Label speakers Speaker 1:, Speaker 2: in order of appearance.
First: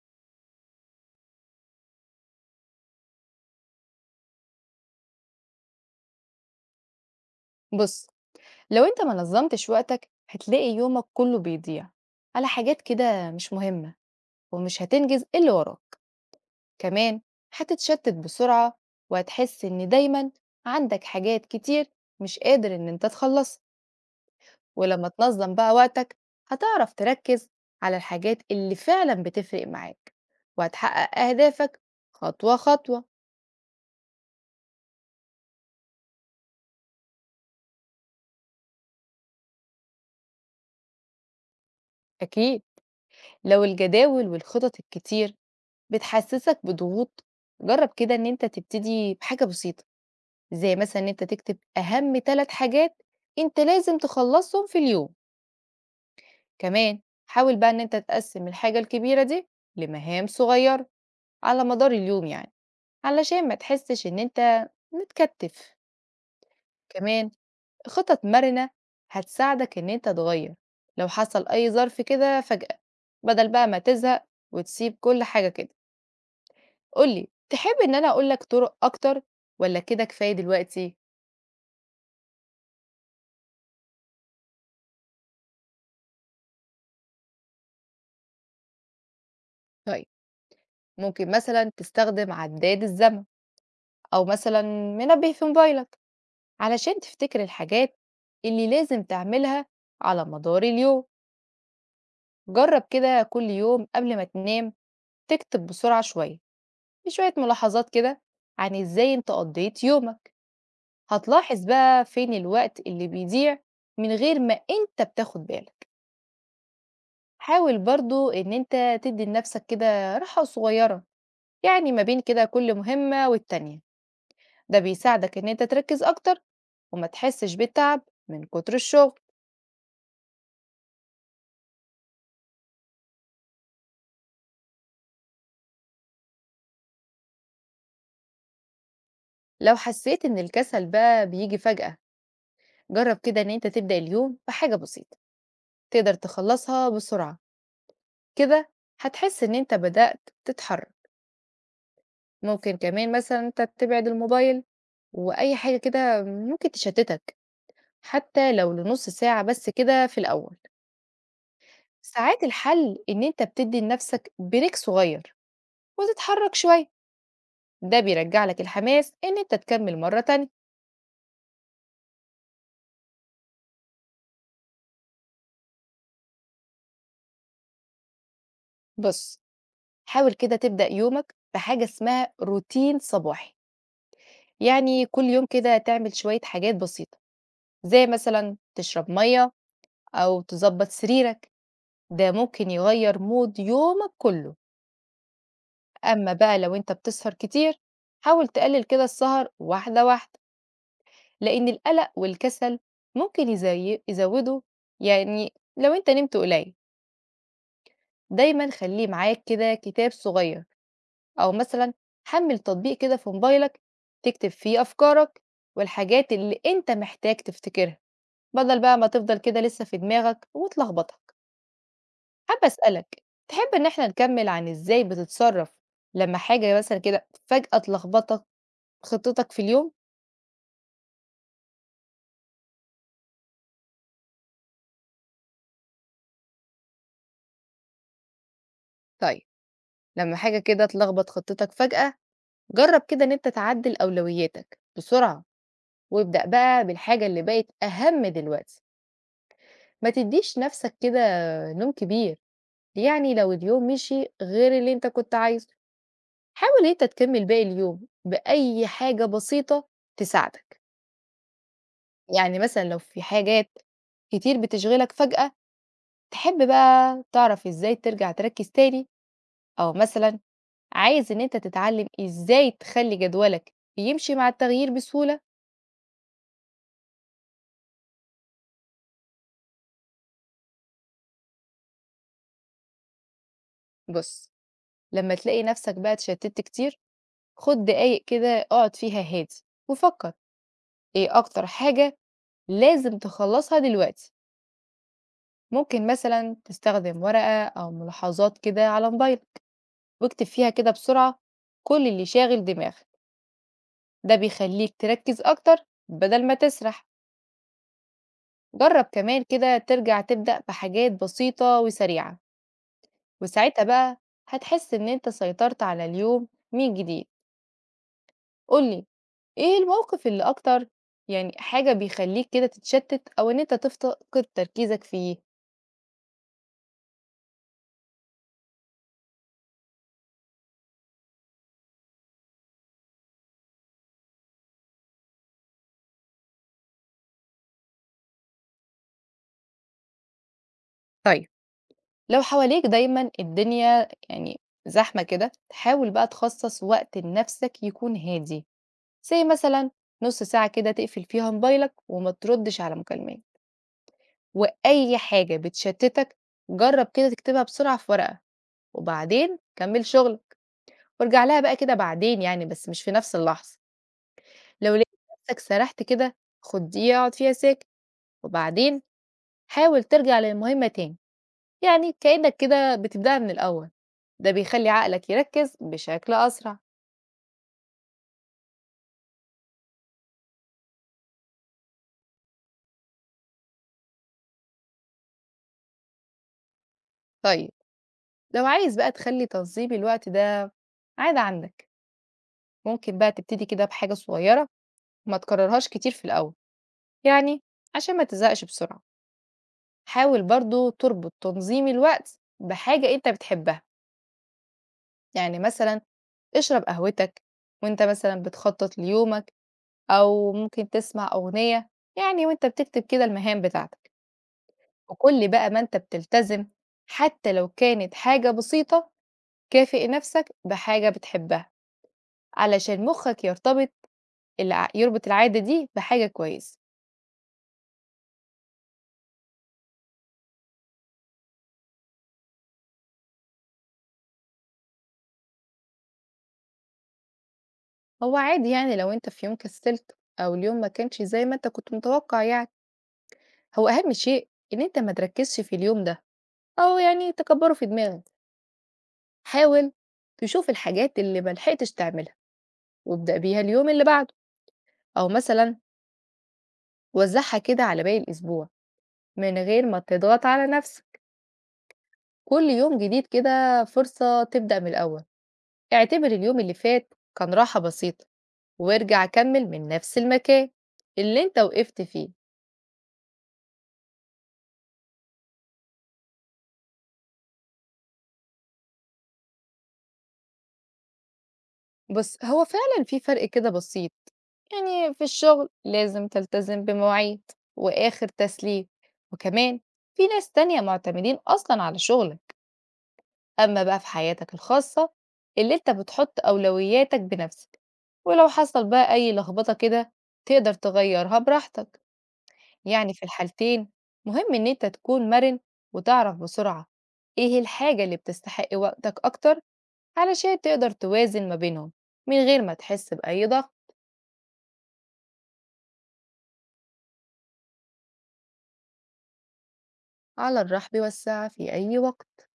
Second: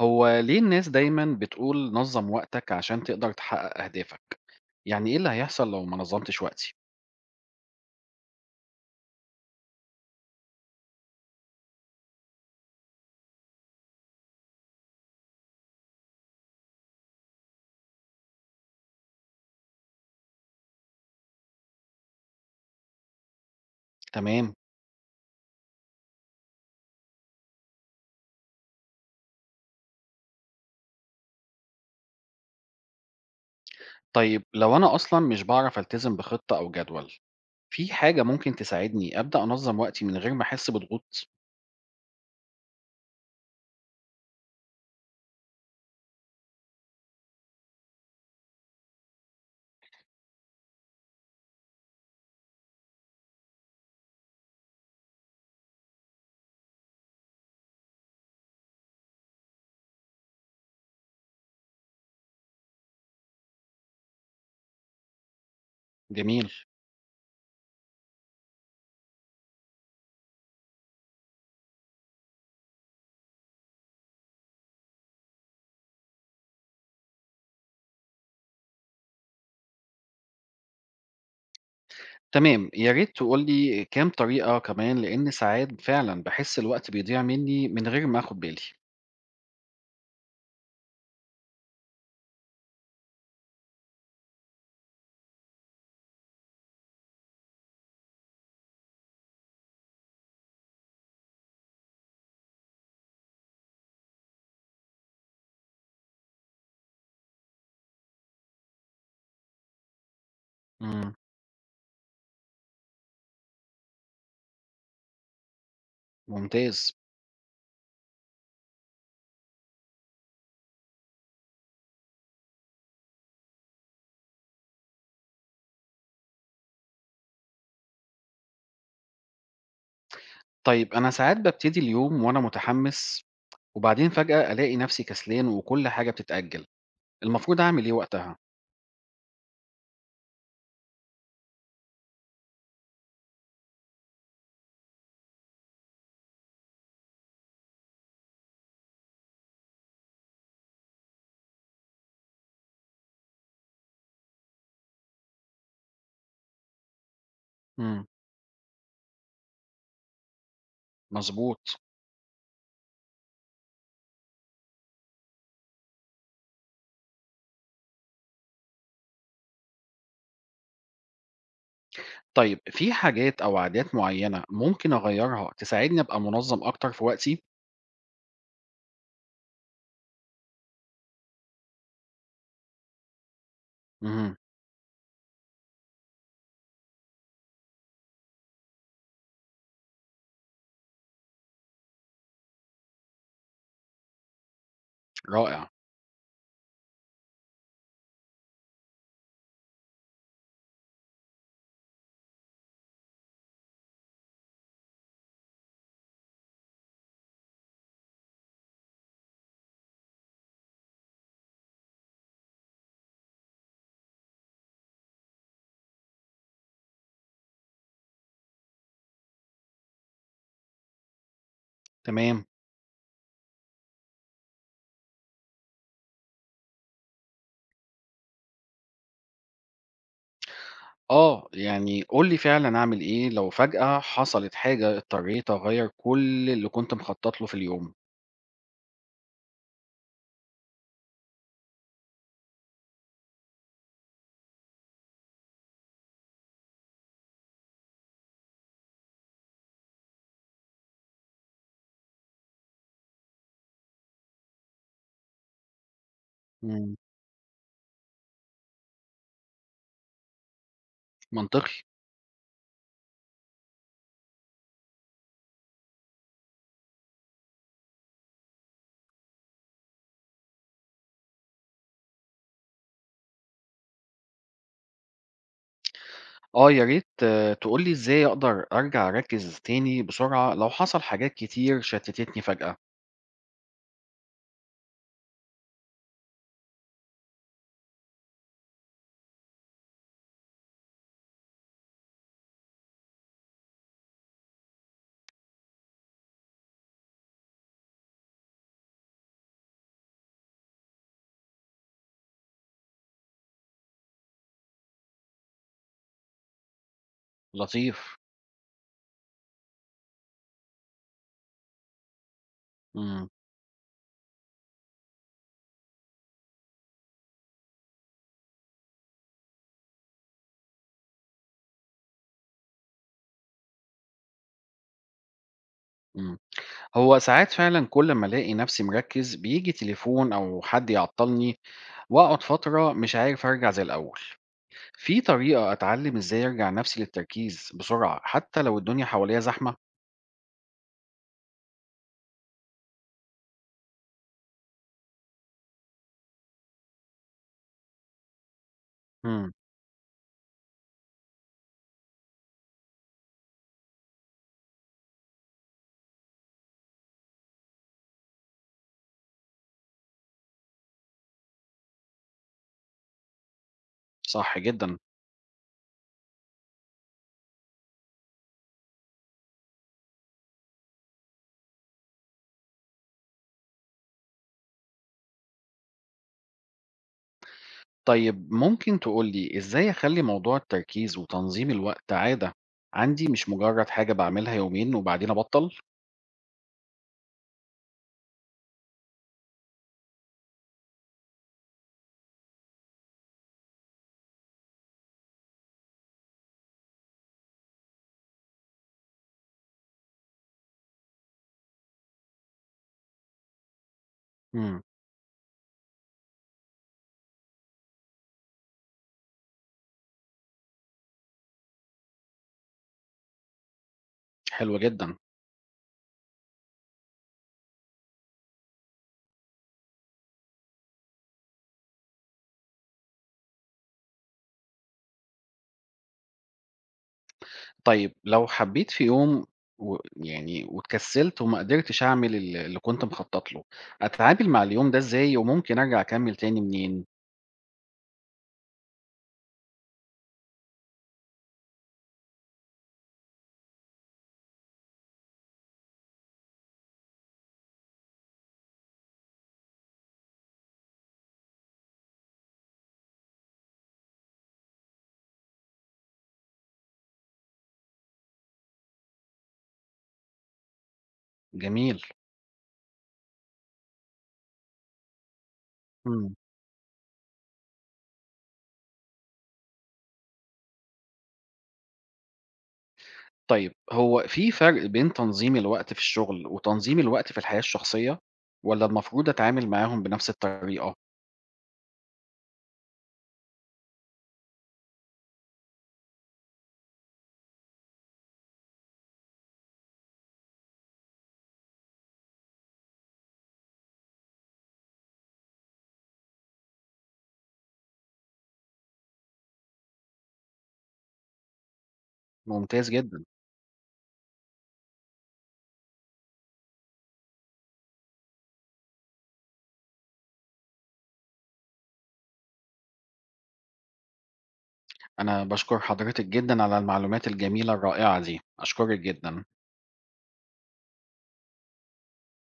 Speaker 1: هو ليه الناس دايمًا بتقول نظّم وقتك عشان تقدر تحقق أهدافك؟ يعني إيه اللي هيحصل لو ما نظمتش وقتي؟
Speaker 2: بُص، لو أنت ما نظّمتش وقتك، هتلاقي يومك كُلّه بيضيع على حاجات كده مش مهمة ومش هتنجز اللي وراك، كمان هتتشتت بسرعة وهتحس إن دايمًا عندك حاجات كتير مش قادر إن أنت تخلّصها،
Speaker 1: تمام.
Speaker 2: ولمّا تنظّم بقى وقتك هتعرف تركّز على الحاجات اللي فعلًا بتفرق معاك، وهتحقق أهدافك خطوة، خطوة.
Speaker 1: طيب لو أنا أصلًا مش باعرف ألتزم بخطة أو جدول، في حاجة ممكن تساعدني أبدأ أنظم وقتي من غير ما أحس بضغوط؟
Speaker 2: أكيد لو الجداول والخطط الكتير بتحسسك بضغوط، جرّب كده إن أنت تبتدي بحاجة بسيطة، زي مثلًا إن أنت تكتب أهم 3 حاجات أنت لازم تخلّصهم في اليوم، كمان حاول بقى إن أنت تقسّم الحاجة الكبيرة دي لمهام صغيّرة على مدار اليوم يعني، علشان ما تحسّش إن أنت متكتّف،
Speaker 1: جميل.
Speaker 2: كمان خطط مرنة هتساعدك إن أنت تغيّر لو حصل أي ظرف كده فجأة، بدل بقى ما تزهق وتسيب كل حاجة كده. قُل لي، تحب إن أنا أقول لك طُرق أكتر والّا كده كفاية دلوقتي؟
Speaker 1: تمام، يا ريت تقول لي كام طريقة كمان لإن ساعات فعلًا باحس الوقت بيضيع مني من غير ما آخد بالي.
Speaker 2: طيب، ممكن مثلًا تستخدم عداد الزمن أو مثلًا منبه في موبايلك علشان تفتكر الحاجات اللي لازم تعملها على مدار اليوم. جرّب كده كل يوم قبل ما تنام تكتب بسرعة شوية، شوية ملاحظات كده عن إزاي أنت قضّيت يومك،
Speaker 1: إمم.
Speaker 2: هتلاحظ بقى فين الوقت اللي بيضيع من غير ما أنت بتاخد بالك.
Speaker 1: ممتاز.
Speaker 2: حاول برضه إن أنت تدّي لنفسك كده راحة صغيرة. يعني ما بين كده كل مهمة والتانية ده بيساعدك إن أنت تركز أكتر وما تحسش بالتعب من كتر الشغل.
Speaker 1: طيب أنا ساعات بابتدي اليوم وأنا متحمس وبعدين فجأة ألاقي نفسي كسلان وكل حاجة بتتأجل. المفروض أعمل إيه وقتها؟
Speaker 2: لو حسيت إن الكسل بقى بيجي فجأة جرب كده إن أنت تبدأ اليوم بحاجة بسيطة تقدر تخلصها بسرعة، كده هتحس إن أنت بدأت تتحرك. ممكن كمان مثلا أنت تبعد الموبايل وأي حاجة كده ممكن تشتتك
Speaker 1: إمم.
Speaker 2: حتى لو لنص ساعة بس كده في الأول.
Speaker 1: مضبوط.
Speaker 2: ساعات الحل إن أنت بتدي لنفسك بريك صغير وتتحرك شوية، ده بيرجع لك الحماس إن أنت تكمل مرة تانية.
Speaker 1: طيب في حاجات أو عادات معيّنة ممكن أغيّرها تساعدني أبقى منظّم أكتر في وقتي؟
Speaker 2: بص، حاول كده تبدأ يومك بحاجة اسمها روتين صباحي،
Speaker 1: اهم.
Speaker 2: يعني كل يوم كده تعمل شوية حاجات بسيطة زي مثلا تشرب مية أو تظبط سريرك، ده ممكن يغير مود يومك كله.
Speaker 1: رائع.
Speaker 2: أما بقى لو أنت بتسهر كتير حاول تقلل كده السهر واحدة واحدة، لأن القلق والكسل ممكن يزودوا. يعني لو أنت نمت قليل دايما خليه معاك كده كتاب صغير أو مثلًا حمّل تطبيق كده في موبايلك تكتب فيه أفكارك والحاجات اللي أنت محتاج تفتكرها، بدل بقى ما تفضل كده لسه في دماغك وتلخبطك.
Speaker 1: تمام.
Speaker 2: حابة أسألك، تحب إن إحنا نكمّل عن إزاي بتتصرّف لمّا حاجة مثلًا كده فجأة تلخبطك خطتك في اليوم؟
Speaker 1: آه، يعني قُل لي فعلًا أعمل إيه لو فجأة حصلت حاجة اضطريت أغيّر كل اللي كنت مخطط له في اليوم.
Speaker 2: طيب، لمّا حاجة كده تلخبط خطتك فجأة، جرّب كده إن أنت تعدِّل أولوياتك بسرعة وابدأ بقى بالحاجة اللي بقت أهم دلوقتي، ما تدّيش نَفْسك كده نوم كبير. يعني لو اليوم مشي غير اللي أنت كنت عايزه، حاول
Speaker 1: إمم.
Speaker 2: أنت تكمّل باقي اليوم بأي حاجة بسيطة تساعدك،
Speaker 1: منطقي.
Speaker 2: يعني مثلًا لو في حاجات كتير بتشغلك فجأة، تحب بقى تعرف إزاي ترجع تركّز تاني، أو مثلًا عايز إن أنت تتعلّم إزاي تخلّي جدولك يمشي مع التغيير بسهولة؟
Speaker 1: آه، يا ريت تقول لي إزاي أقدر أرجع أركّز تاني بسرعة لو حصل حاجات كتير شتتتني فجأة.
Speaker 2: بُص، لمّا تلاقي نَفْسك بقى اتشتِّت كتير، خُد دقايق كده اقعد فيها هادي وفكّر إيه أكتر حاجة لازم تخلّصها دلوقتي. ممكن مثلا تستخدم ورقة أو ملاحظات كده على موبايلك واكتب فيها كده بسرعة كل اللي شاغل دماغك، ده بيخليك تركز أكتر بدل ما تسرح.
Speaker 1: لطيف.
Speaker 2: جرب كمان كده ترجع تبدأ بحاجات بسيطة وسريعة،
Speaker 1: إمم.
Speaker 2: وساعتها بقى هتحس إن أنت سيطرت على اليوم من جديد. قولي إيه الموقف اللي أكتر، يعني حاجة بيخليك كده تتشتت أو إن أنت تفقد تركيزك فيه؟
Speaker 1: إمم. هو ساعات فعلا كل ما الاقي نفسي مركز بيجي تليفون او حد يعطلني، واقعد فترة مش عارف ارجع زي الاول. في طريقة اتعلم ازاي ارجع نفسي للتركيز بسرعة حتى لو الدنيا حواليا زحمة؟
Speaker 2: طيب لو حواليك دايما الدنيا يعني زحمة كده حاول بقى تخصص وقت لنفسك يكون هادي، زي
Speaker 1: امم.
Speaker 2: مثلا نص ساعة كده تقفل فيها موبايلك وما تردش على مكالمات، وأي حاجة بتشتتك جرب كده تكتبها بسرعة في ورقة وبعدين كمل شغل، وارجع لها بقى كده بعدين يعني بس مش في نفس اللحظة.
Speaker 1: صح
Speaker 2: لو
Speaker 1: جدا.
Speaker 2: لقيت نفسك سرحت كده خد دقيقة اقعد فيها ساكت، وبعدين حاول ترجع للمهمة تاني، يعني كأنك كده بتبدأها من الأول، ده بيخلي عقلك يركز بشكل أسرع.
Speaker 1: طيب ممكن تقولي ازاي اخلي موضوع التركيز وتنظيم الوقت عادة عندي، مش مجرد حاجة بعملها يومين وبعدين ابطل؟
Speaker 2: طيب لو عايز بقى تخلي تنظيم الوقت ده عادة عندك، ممكن بقى تبتدي كده بحاجة صغيرة ما تكررهاش كتير في الأول، يعني عشان ما تزهقش بسرعة. حاول برضو تربط تنظيم الوقت بحاجة أنت بتحبها،
Speaker 1: امم.
Speaker 2: يعني مثلا اشرب قهوتك وانت مثلا بتخطط ليومك، أو ممكن تسمع أغنية يعني وانت بتكتب كده المهام بتاعتك.
Speaker 1: حلو جدا.
Speaker 2: وكل بقى ما أنت بتلتزم حتى لو كانت حاجة بسيطة كافئ نفسك بحاجة بتحبها، علشان مخك يرتبط، يربط العادة دي بحاجة كويس.
Speaker 1: طيب لو حبيت في يوم و يعني واتكسّلت وما قدرتش أعمل اللي كنت مخطّط له، أتعامل مع اليوم ده إزاي وممكن أرجع أكمّل تاني منين؟
Speaker 2: هو عادي يعني لو أنت في يوم كسلت أو اليوم ما كانش زي ما أنت كنت متوقع، يعني هو أهم شيء إن أنت ما تركزش في اليوم ده أو يعني تكبره في دماغك. حاول تشوف الحاجات اللي ما لحقتش تعملها وابدأ بيها اليوم اللي بعده، أو مثلا وزعها كده على باقي الأسبوع من غير ما تضغط على نفسك.
Speaker 1: جميل.
Speaker 2: كل يوم جديد كده فرصة تبدأ من الأول، اعتبر
Speaker 1: إمم.
Speaker 2: اليوم اللي فات كان راحة بسيطة وارجع كمل من نفس المكان اللي انت وقفت فيه.
Speaker 1: طيب هو في فرق بين تنظيم الوقت في الشغل وتنظيم الوقت في الحياة الشخصية، والّا المفروض أتعامل معاهم بنفس الطريقة؟
Speaker 2: بس هو فعلا في فرق كده بسيط، يعني في الشغل لازم تلتزم بمواعيد وآخر تسليم، وكمان في ناس تانية معتمدين أصلا على شغلك. أما بقى في حياتك الخاصة اللي انت بتحط أولوياتك بنفسك، ولو حصل بقى أي لخبطة كده تقدر تغيرها براحتك.
Speaker 1: ممتاز
Speaker 2: يعني في
Speaker 1: جدًا.
Speaker 2: الحالتين مهم إن أنت تكون مرن وتعرف بسرعة إيه الحاجة اللي بتستحق وقتك أكتر، علشان تقدر توازن ما بينهم من غير ما تحس بأي ضغط.
Speaker 1: أنا باشكر حضرتِك جدًا على المعلومات الجميلة الرائعة دي، أشكرِك جدًا.
Speaker 2: على الرحب والسعة في أي وقت.